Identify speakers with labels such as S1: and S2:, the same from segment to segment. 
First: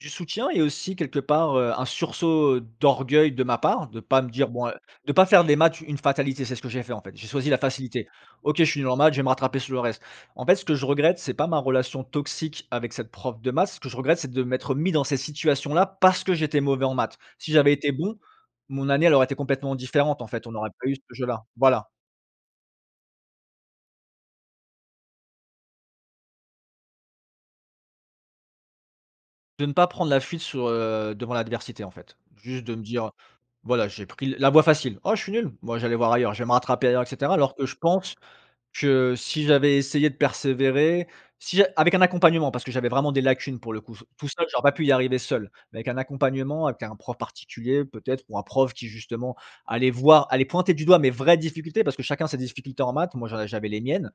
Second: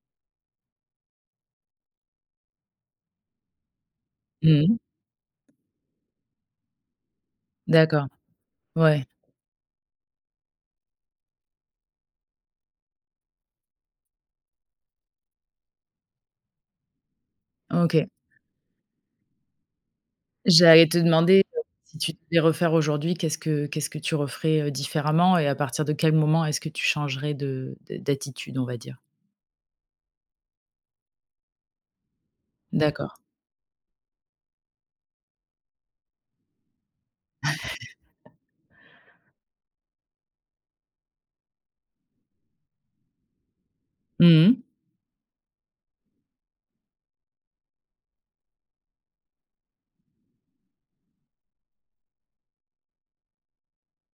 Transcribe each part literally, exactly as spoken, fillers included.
S1: Du soutien et aussi quelque part, heu, un sursaut, heu, d'orgueil de ma part, de pas me dire, bon
S2: Mmh.
S1: de pas faire des maths une fatalité, c'est ce que j'ai fait, en fait, j'ai choisi la facilité.
S2: D'accord,
S1: OK, je suis
S2: ouais.
S1: normal, je vais me rattraper sur le reste. En fait ce que je regrette, c'est pas ma relation toxique avec cette prof de maths, ce que je regrette c'est de m'être mis dans cette situation là parce que j'étais mauvais en maths. Si j'avais été
S2: OK.
S1: bon, mon année elle aurait été complètement différente en fait, on n'aurait
S2: J'allais
S1: pas eu
S2: te
S1: ce jeu là,
S2: demander, heu,
S1: voilà.
S2: si tu devais refaire aujourd'hui, qu'est-ce que qu'est-ce que tu referais, heu, différemment et à partir de quel moment est-ce que tu changerais de d'a d'attitude, on va dire?
S1: De ne pas prendre la fuite sur, heu, devant l'adversité en fait, juste de me dire:
S2: D'accord.
S1: «Voilà, j'ai pris l la voie facile. Oh je suis nul, bon je vais aller voir ailleurs, je vais me rattraper ailleurs» et cetera. Alors que je pense que si j'avais essayé de persévérer, si avec un accompagnement, parce que j'avais vraiment des lacunes pour le coup, t tout seul
S2: Mmh mh.
S1: j'aurais pas pu y arriver seul mais avec un accompagnement, avec un prof particulier peut-être ou un prof qui justement, allait voir allait pointer du doigt mes vraies difficultés, parce que chacun a ses difficultés en maths, moi, je j'avais les miennes,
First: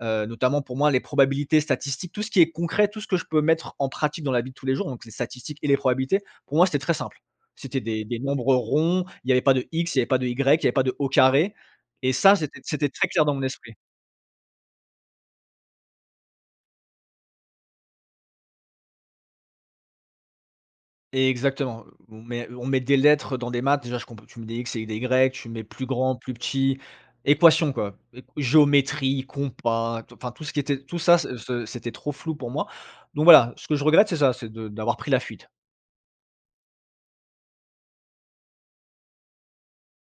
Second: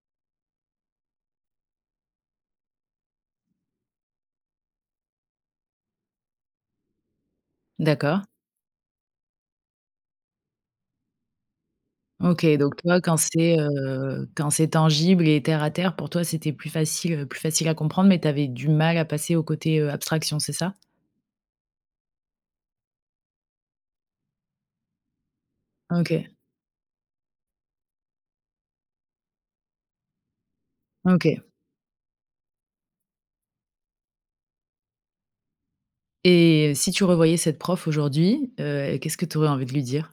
S1: heu, notamment pour moi les probabilités statistiques, tout ce qui est concret, tout ce que je peux mettre en pratique dans la vie de tous les jours donc les statistiques et les probabilités, pour moi c'était très simple. C'était des des
S2: D'accord.
S1: nombres ronds, il y avait pas de «x», il y avait pas de «y», il y avait pas de «au carré» et ça
S2: OK
S1: c'était
S2: donc
S1: c'était
S2: toi
S1: très
S2: quand
S1: clair dans mon
S2: c'est,
S1: esprit.
S2: heu, quand c'est tangible et terre à terre pour toi c'était plus facile, heu, plus facile à comprendre mais tu avais du mal à passer au côté, heu, abstraction, c'est ça?
S1: Exactement, mais on met des lettres dans des maths, déjà, je compr tu mets des x et des y, tu mets plus grand,
S2: OK.
S1: plus petit, équation, quoi, eq géométrie, compas, tou enfin tout ce qui était tout ça, ce
S2: OK.
S1: ce c'était trop flou pour moi. Donc voilà, ce que je regrette c'est ça, c'est de d'avoir pris la fuite.
S2: Et si tu revoyais cette prof aujourd'hui, heu, qu'est-ce que tu aurais envie de lui dire?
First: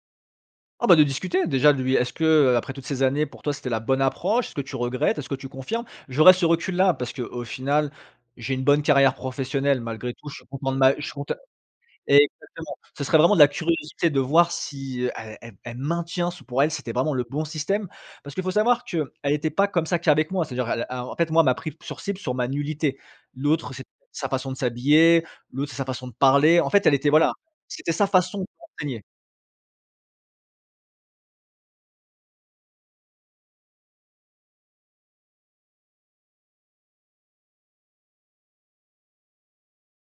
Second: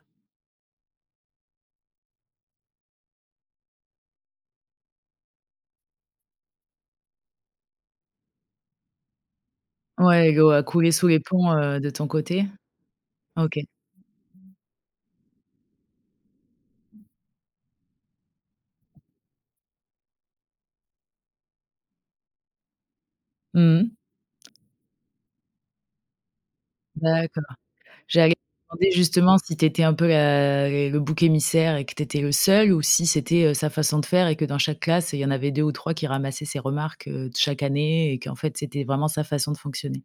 S1: Ah bah, de discuter, déjà, de lui est-ce que, heu, après toutes ces années pour toi, c'était la bonne approche? Est-ce que tu regrettes? Est-ce que tu confirmes? J'aurais ce recul là parce qu'au final, j'ai une bonne carrière professionnelle malgré tout,
S2: Ouais,
S1: je suis
S2: l'eau a
S1: content de
S2: coulé
S1: ma je
S2: sous
S1: suis
S2: les
S1: conte
S2: ponts, heu, de ton côté.
S1: exactement, ce serait vraiment de la
S2: OK.
S1: curiosité de voir si, elle elle elle maintient, se pour elle c'était vraiment le bon système. Parce que faut savoir qu'elle était pas comme ça qu'avec moi, c'est-à-dire elle a en fait moi elle m'a pris sur cible sur ma nullité. L'autre
S2: Mmh
S1: c'était
S2: mh.
S1: sa façon de s'habiller, l'autre c'est sa façon de parler, en fait, elle était voilà,
S2: D'accord,
S1: c'était sa
S2: j'allais
S1: façon
S2: te demander,
S1: d'enseigner.
S2: justement, si tu étais un peu la les le bouc émissaire et que tu étais le seul ou si c'était, heu, sa façon de faire et que dans chaque classe, il y en avait deux ou trois qui ramassaient ses remarques, heu, de chaque année et qu'en fait, c'était vraiment sa façon de fonctionner?